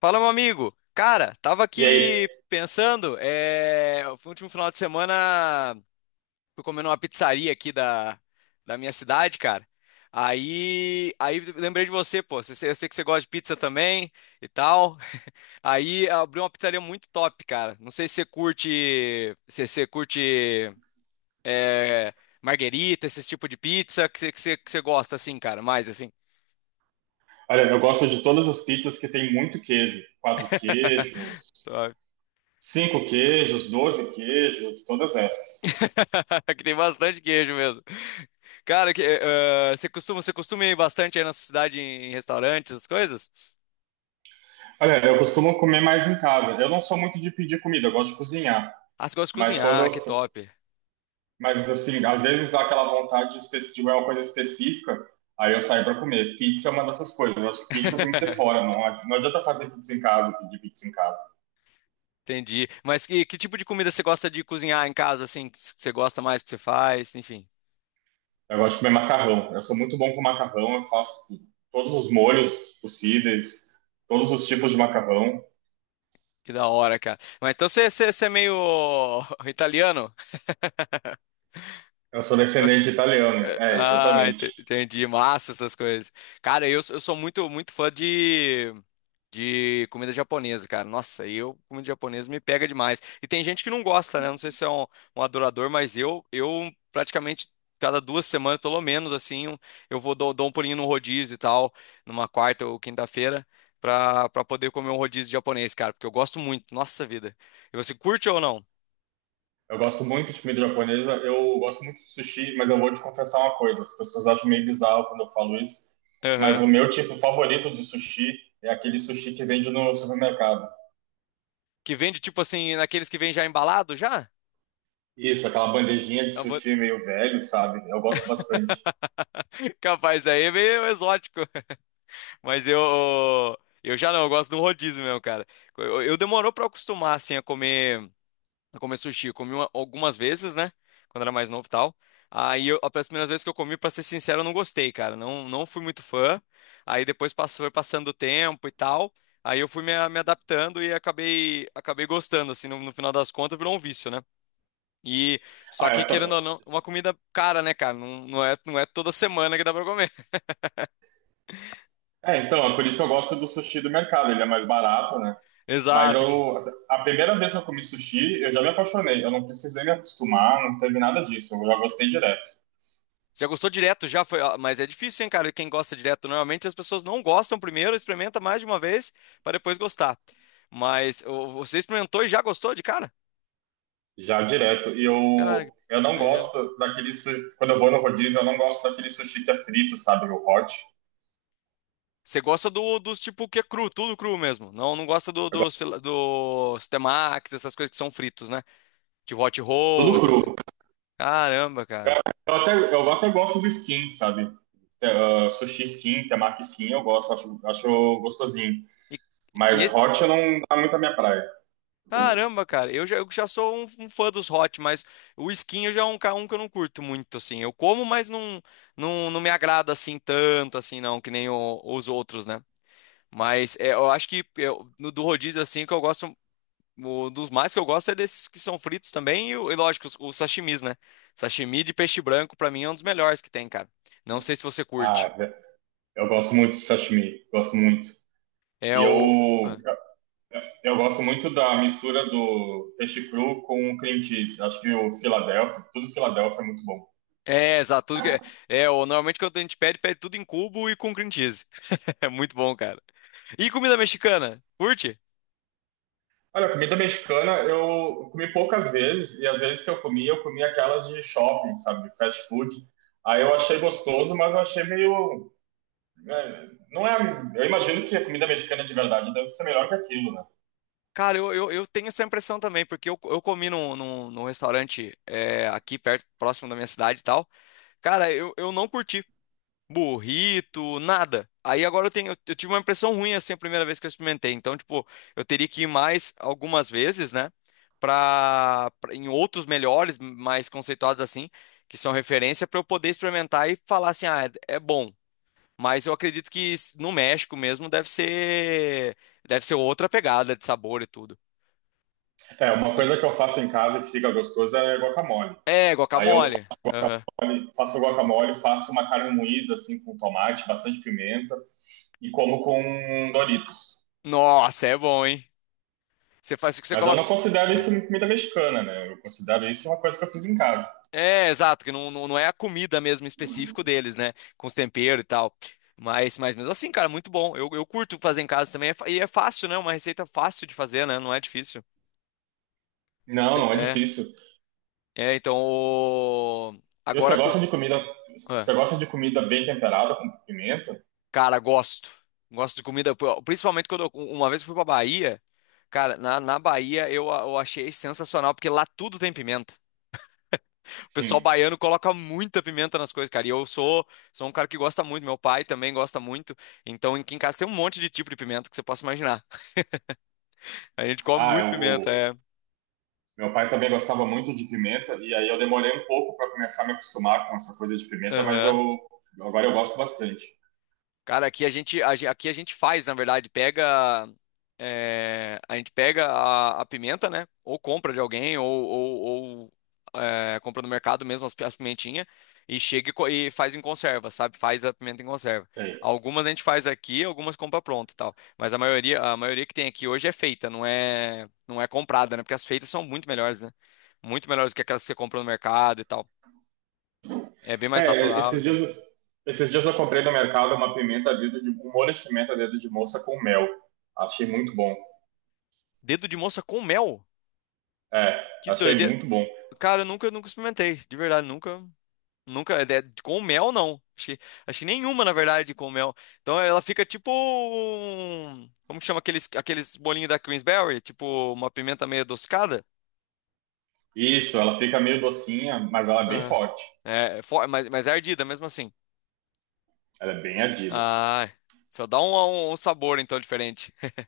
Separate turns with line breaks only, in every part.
Fala, meu amigo. Cara, tava
E
aqui
aí,
pensando, foi o último final de semana fui comer numa pizzaria aqui da minha cidade, cara. Aí lembrei de você, pô. Eu sei que você gosta de pizza também e tal. Aí abriu uma pizzaria muito top, cara. Não sei se você curte, se você curte é... marguerita, esse tipo de pizza que você gosta assim, cara, mais assim.
olha, eu gosto de todas as pizzas que tem muito queijo. Quatro queijos, cinco queijos, doze queijos, todas essas.
Que tem bastante queijo mesmo. Cara, você costuma ir bastante aí na sua cidade em restaurantes, essas coisas?
Olha, eu costumo comer mais em casa. Eu não sou muito de pedir comida, eu gosto de cozinhar.
Ah, você gosta de
Mas quando
cozinhar,
eu,
que
sa-
top.
mas assim, às vezes dá aquela vontade de de uma coisa específica, aí eu saio para comer. Pizza é uma dessas coisas. Eu acho que pizza tem que ser fora, não adianta fazer pizza em casa, pedir pizza em casa.
Entendi. Mas que tipo de comida você gosta de cozinhar em casa, assim, que você gosta mais que você faz, enfim.
Eu gosto de comer macarrão. Eu sou muito bom com macarrão. Eu faço todos os molhos possíveis, todos os tipos de macarrão.
Que da hora, cara. Mas então você é meio italiano?
Eu sou descendente
Gosta-
de italiano. É,
Ah,
exatamente.
entendi. Massa essas coisas. Cara, eu sou muito fã de comida japonesa, cara. Nossa, eu, comida japonesa me pega demais. E tem gente que não gosta, né? Não sei se é um adorador, mas eu praticamente cada duas semanas, pelo menos, assim, eu dou um pulinho no rodízio e tal, numa quarta ou quinta-feira, pra poder comer um rodízio japonês, cara, porque eu gosto muito. Nossa vida. E você curte ou não?
Eu gosto muito de comida japonesa. Eu gosto muito de sushi, mas eu vou te confessar uma coisa. As pessoas acham meio bizarro quando eu falo isso. Mas
Aham.
o meu tipo favorito de sushi é aquele sushi que vende no supermercado.
Que vende, tipo assim, naqueles que vem já embalado, já?
Isso, aquela bandejinha de
Eu vou-
sushi meio velho, sabe? Eu gosto bastante.
Capaz, aí é meio exótico. Mas eu já não, eu gosto de um rodízio mesmo, cara. Eu demorou pra eu acostumar, assim, a comer sushi. Eu comi algumas vezes, né? Quando era mais novo e tal. Aí, eu, as primeiras vezes que eu comi, pra ser sincero, eu não gostei, cara. Não, não fui muito fã. Aí depois passou, foi passando o tempo e tal. Aí eu fui me adaptando e acabei gostando, assim, no final das contas, virou um vício, né? E só
Ah,
que,
eu tam-
querendo ou não, uma comida cara, né, cara? Não, não é toda semana que dá pra comer.
É, então, é por isso que eu gosto do sushi do mercado. Ele é mais barato, né? Mas
Exato.
eu, a primeira vez que eu comi sushi, eu já me apaixonei. Eu não precisei me acostumar, não teve nada disso. Eu já gostei direto.
Você já gostou direto, já foi. Ah, mas é difícil, hein, cara? Quem gosta direto, normalmente as pessoas não gostam primeiro, experimenta mais de uma vez para depois gostar. Mas ô, você experimentou e já gostou de cara?
Já direto. E
Cara, que
eu, eu não
doideira.
gosto daquele sushi. Quando eu vou no rodízio, eu não gosto daquele sushi que é frito, sabe? O hot.
Você gosta do, dos tipo que é cru, tudo cru mesmo. Não, não gosta do,
Eu
dos,
gosto
dos temakis, essas coisas que são fritos, né? De hot
de
roll,
tudo
essas.
cru.
Caramba,
Eu,
cara.
eu até gosto do skin, sabe? Sushi skin, temaki skin, eu gosto, acho gostosinho.
E,
Mas hot eu não dá muito a minha praia.
Caramba, cara, eu já sou um fã dos hot, mas o skin já é um que eu não curto muito, assim. Eu como, mas não me agrada assim tanto, assim, não, que nem os outros, né? Mas é, eu acho que no do rodízio, assim, que eu gosto, o, dos mais que eu gosto é desses que são fritos também, e lógico, os sashimis, né? Sashimi de peixe branco, pra mim, é um dos melhores que tem, cara. Não sei se você
Ah,
curte.
eu gosto muito de sashimi, gosto muito.
É
E
o.
eu Eu gosto muito da mistura do peixe cru com cream cheese. Acho que o Philadelphia, tudo Philadelphia é muito bom.
É, exato. Tudo que é, normalmente quando a gente pede, pede tudo em cubo e com cream cheese. É muito bom, cara. E comida mexicana? Curte?
Olha, comida mexicana eu comi poucas vezes, e as vezes que eu comi aquelas de shopping, sabe? De fast food. Aí eu achei gostoso, mas eu achei meio. É, não é. Eu imagino que a comida mexicana de verdade deve ser melhor que aquilo, né?
Cara, eu tenho essa impressão também, porque eu comi num restaurante é, aqui perto, próximo da minha cidade e tal. Cara, eu não curti. Burrito, nada. Aí agora eu tenho, eu tive uma impressão ruim assim a primeira vez que eu experimentei. Então, tipo, eu teria que ir mais algumas vezes, né? Em outros melhores, mais conceituados assim, que são referência, pra eu poder experimentar e falar assim, ah, é, é bom. Mas eu acredito que no México mesmo deve ser outra pegada de sabor e tudo.
É, uma
Eu-
coisa que eu faço em casa que fica gostoso é guacamole.
É,
Aí eu
guacamole. Aham.
faço guacamole, faço uma carne moída, assim, com tomate, bastante pimenta, e como com um Dorito.
Nossa, é bom, hein? Você faz o que você
Mas eu
coloca.
não considero isso comida mexicana, né? Eu considero isso uma coisa que eu fiz em casa.
É, exato, que não é a comida mesmo em específico deles, né? Com os temperos e tal. Mas mesmo assim, cara, muito bom. Eu curto fazer em casa também. E é fácil, né? Uma receita fácil de fazer, né? Não é difícil.
Não, não é
É,
difícil.
é, então.
E você
Agora.
gosta de comida,
Ah,
você gosta de comida bem temperada com pimenta?
cara, gosto. Gosto de comida. Pô, principalmente quando eu, uma vez eu fui pra Bahia. Cara, na Bahia eu, eu achei sensacional, porque lá tudo tem pimenta. O pessoal
Sim.
baiano coloca muita pimenta nas coisas, cara. E eu sou, sou um cara que gosta muito, meu pai também gosta muito. Então, aqui em casa tem um monte de tipo de pimenta que você possa imaginar. A gente come
Ah,
muito
eu,
pimenta,
o-
é.
Meu pai também gostava muito de pimenta e aí eu demorei um pouco para começar a me acostumar com essa coisa de pimenta, mas
Aham.
eu agora eu gosto bastante.
Cara, aqui a gente, aqui a gente faz, na verdade, pega, é, a gente pega a pimenta, né? Ou compra de alguém, ou compra no mercado mesmo as, as pimentinhas e chega e e faz em conserva, sabe? Faz a pimenta em conserva.
Sei.
Algumas a gente faz aqui, algumas compra pronta e tal. Mas a maioria que tem aqui hoje é feita, não é comprada, né? Porque as feitas são muito melhores, né? Muito melhores que aquelas que você compra no mercado e tal. É bem mais
É,
natural, enfim.
esses dias eu comprei no mercado uma pimenta dedo de um molho de pimenta dedo de moça com mel. Achei muito bom.
Dedo de moça com mel?
É,
Que
achei
doideira.
muito bom.
Cara, eu nunca, nunca experimentei, de verdade, nunca, nunca, com mel não, achei, achei nenhuma, na verdade, com mel, então ela fica tipo, como que chama aqueles, aqueles bolinhos da Queensberry, tipo uma pimenta meio adocicada.
Isso, ela fica meio docinha, mas ela é bem
Ah,
forte.
é, mas é ardida mesmo assim,
Ela é bem ardida.
ah, só dá um sabor, então, diferente.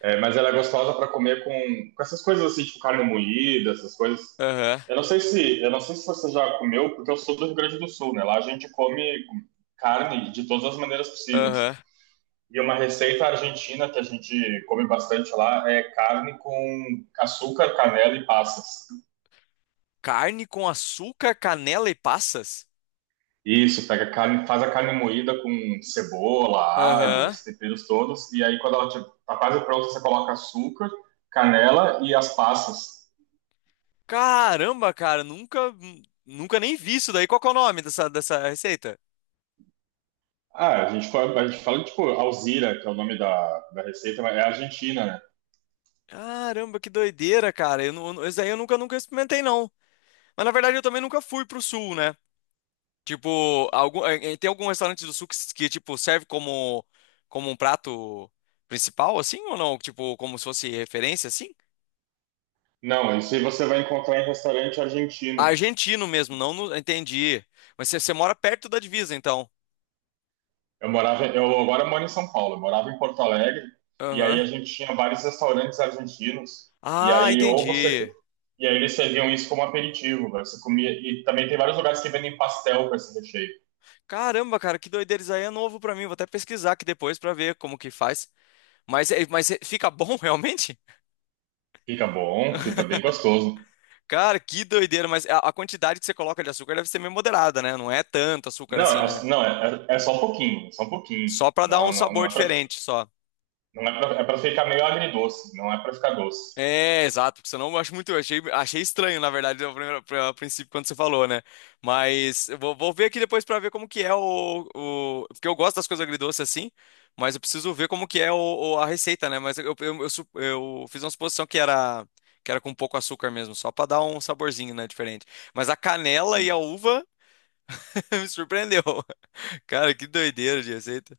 É, mas ela é gostosa para comer com essas coisas assim, tipo carne moída, essas coisas.
Aham.
Eu não sei se você já comeu, porque eu sou do Rio Grande do Sul, né? Lá a gente come carne de todas as maneiras
Aham.
possíveis. E uma receita argentina que a gente come bastante lá é carne com açúcar, canela e passas.
Carne com açúcar, canela e passas.
Isso, pega a carne, faz a carne moída com cebola, alho,
Aham.
os temperos todos, e aí quando ela tipo, tá quase pronta, você coloca açúcar, canela e as passas.
Caramba, cara, nunca, nunca nem vi isso daí, qual que é o nome dessa receita?
Ah, a gente fala tipo Alzira, que é o nome da receita, mas é argentina, né?
Caramba, que doideira, cara. Eu, não- Isso aí eu nunca, nunca experimentei, não. Mas na verdade eu também nunca fui pro sul, né? Tipo, algum, tem algum restaurante do sul que, que, tipo, serve como, como um prato principal, assim, ou não? Tipo, como se fosse referência, assim?
Não, isso aí você vai encontrar em restaurante argentino.
Argentino mesmo, entendi. Mas você mora perto da divisa, então.
Eu morava, eu agora moro em São Paulo, eu morava em Porto Alegre, e aí
Aham.
a gente tinha vários restaurantes argentinos, e
Ah,
aí ou você
entendi.
e aí eles serviam isso como aperitivo, velho, você comia e também tem vários lugares que vendem pastel com esse recheio.
Caramba, cara, que doideira. Isso aí é novo pra mim. Vou até pesquisar aqui depois pra ver como que faz. Mas, mas fica bom realmente?
Fica bom, fica bem gostoso.
Cara, que doideira, mas a quantidade que você coloca de açúcar deve ser meio moderada, né? Não é tanto açúcar
Não,
assim, né?
é, não é, é, é só um pouquinho, é só um pouquinho.
Só pra dar um sabor diferente, só.
Não é pra, é pra ficar meio agridoce, não é pra ficar doce.
É, exato, porque senão eu acho muito. Eu Achei, achei estranho, na verdade, ao a princípio, quando você falou, né? Mas eu vou, vou ver aqui depois pra ver como que é o. Porque eu gosto das coisas agridoces assim, mas eu preciso ver como que é o, a receita, né? Mas eu fiz uma suposição que era com pouco açúcar mesmo, só pra dar um saborzinho, né? Diferente. Mas a canela e a uva me surpreendeu. Cara, que doideira de receita.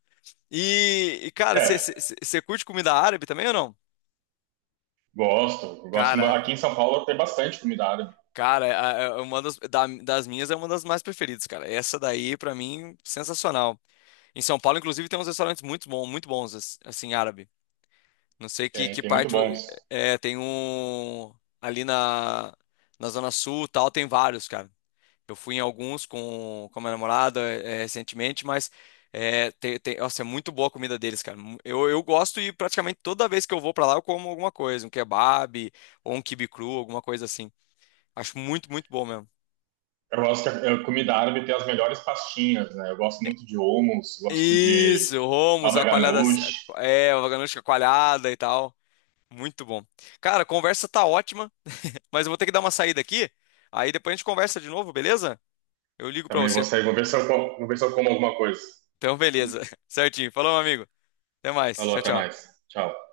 Cara,
É,
você curte comida árabe também ou não?
gosto, gosto.
Cara,
Aqui em São Paulo tem bastante comida árabe,
cara, uma das, das minhas é uma das mais preferidas, cara. Essa daí, pra mim, sensacional. Em São Paulo, inclusive, tem uns restaurantes muito bons, assim, árabe. Não sei
tem,
que
tem muito
parte.
bons.
É, tem um. Ali na, na Zona Sul e tal, tem vários, cara. Eu fui em alguns com a minha namorada recentemente, mas é, nossa, é muito boa a comida deles, cara. Eu gosto e praticamente toda vez que eu vou pra lá eu como alguma coisa, um kebab ou um quibe cru, alguma coisa assim. Acho muito bom mesmo.
Eu gosto que a comida árabe tem as melhores pastinhas, né? Eu gosto muito de hummus, gosto de
Isso, Romos,
baba
a coalhada,
ganoush.
é, a vaganucha coalhada e tal. Muito bom. Cara, a conversa tá ótima, mas eu vou ter que dar uma saída aqui. Aí depois a gente conversa de novo, beleza? Eu ligo pra
Também vou
você.
sair, vou ver se eu como, vou ver se eu como alguma coisa.
Então, beleza. Certinho. Falou, meu amigo. Até mais.
Falou,
Tchau,
até
tchau.
mais. Tchau.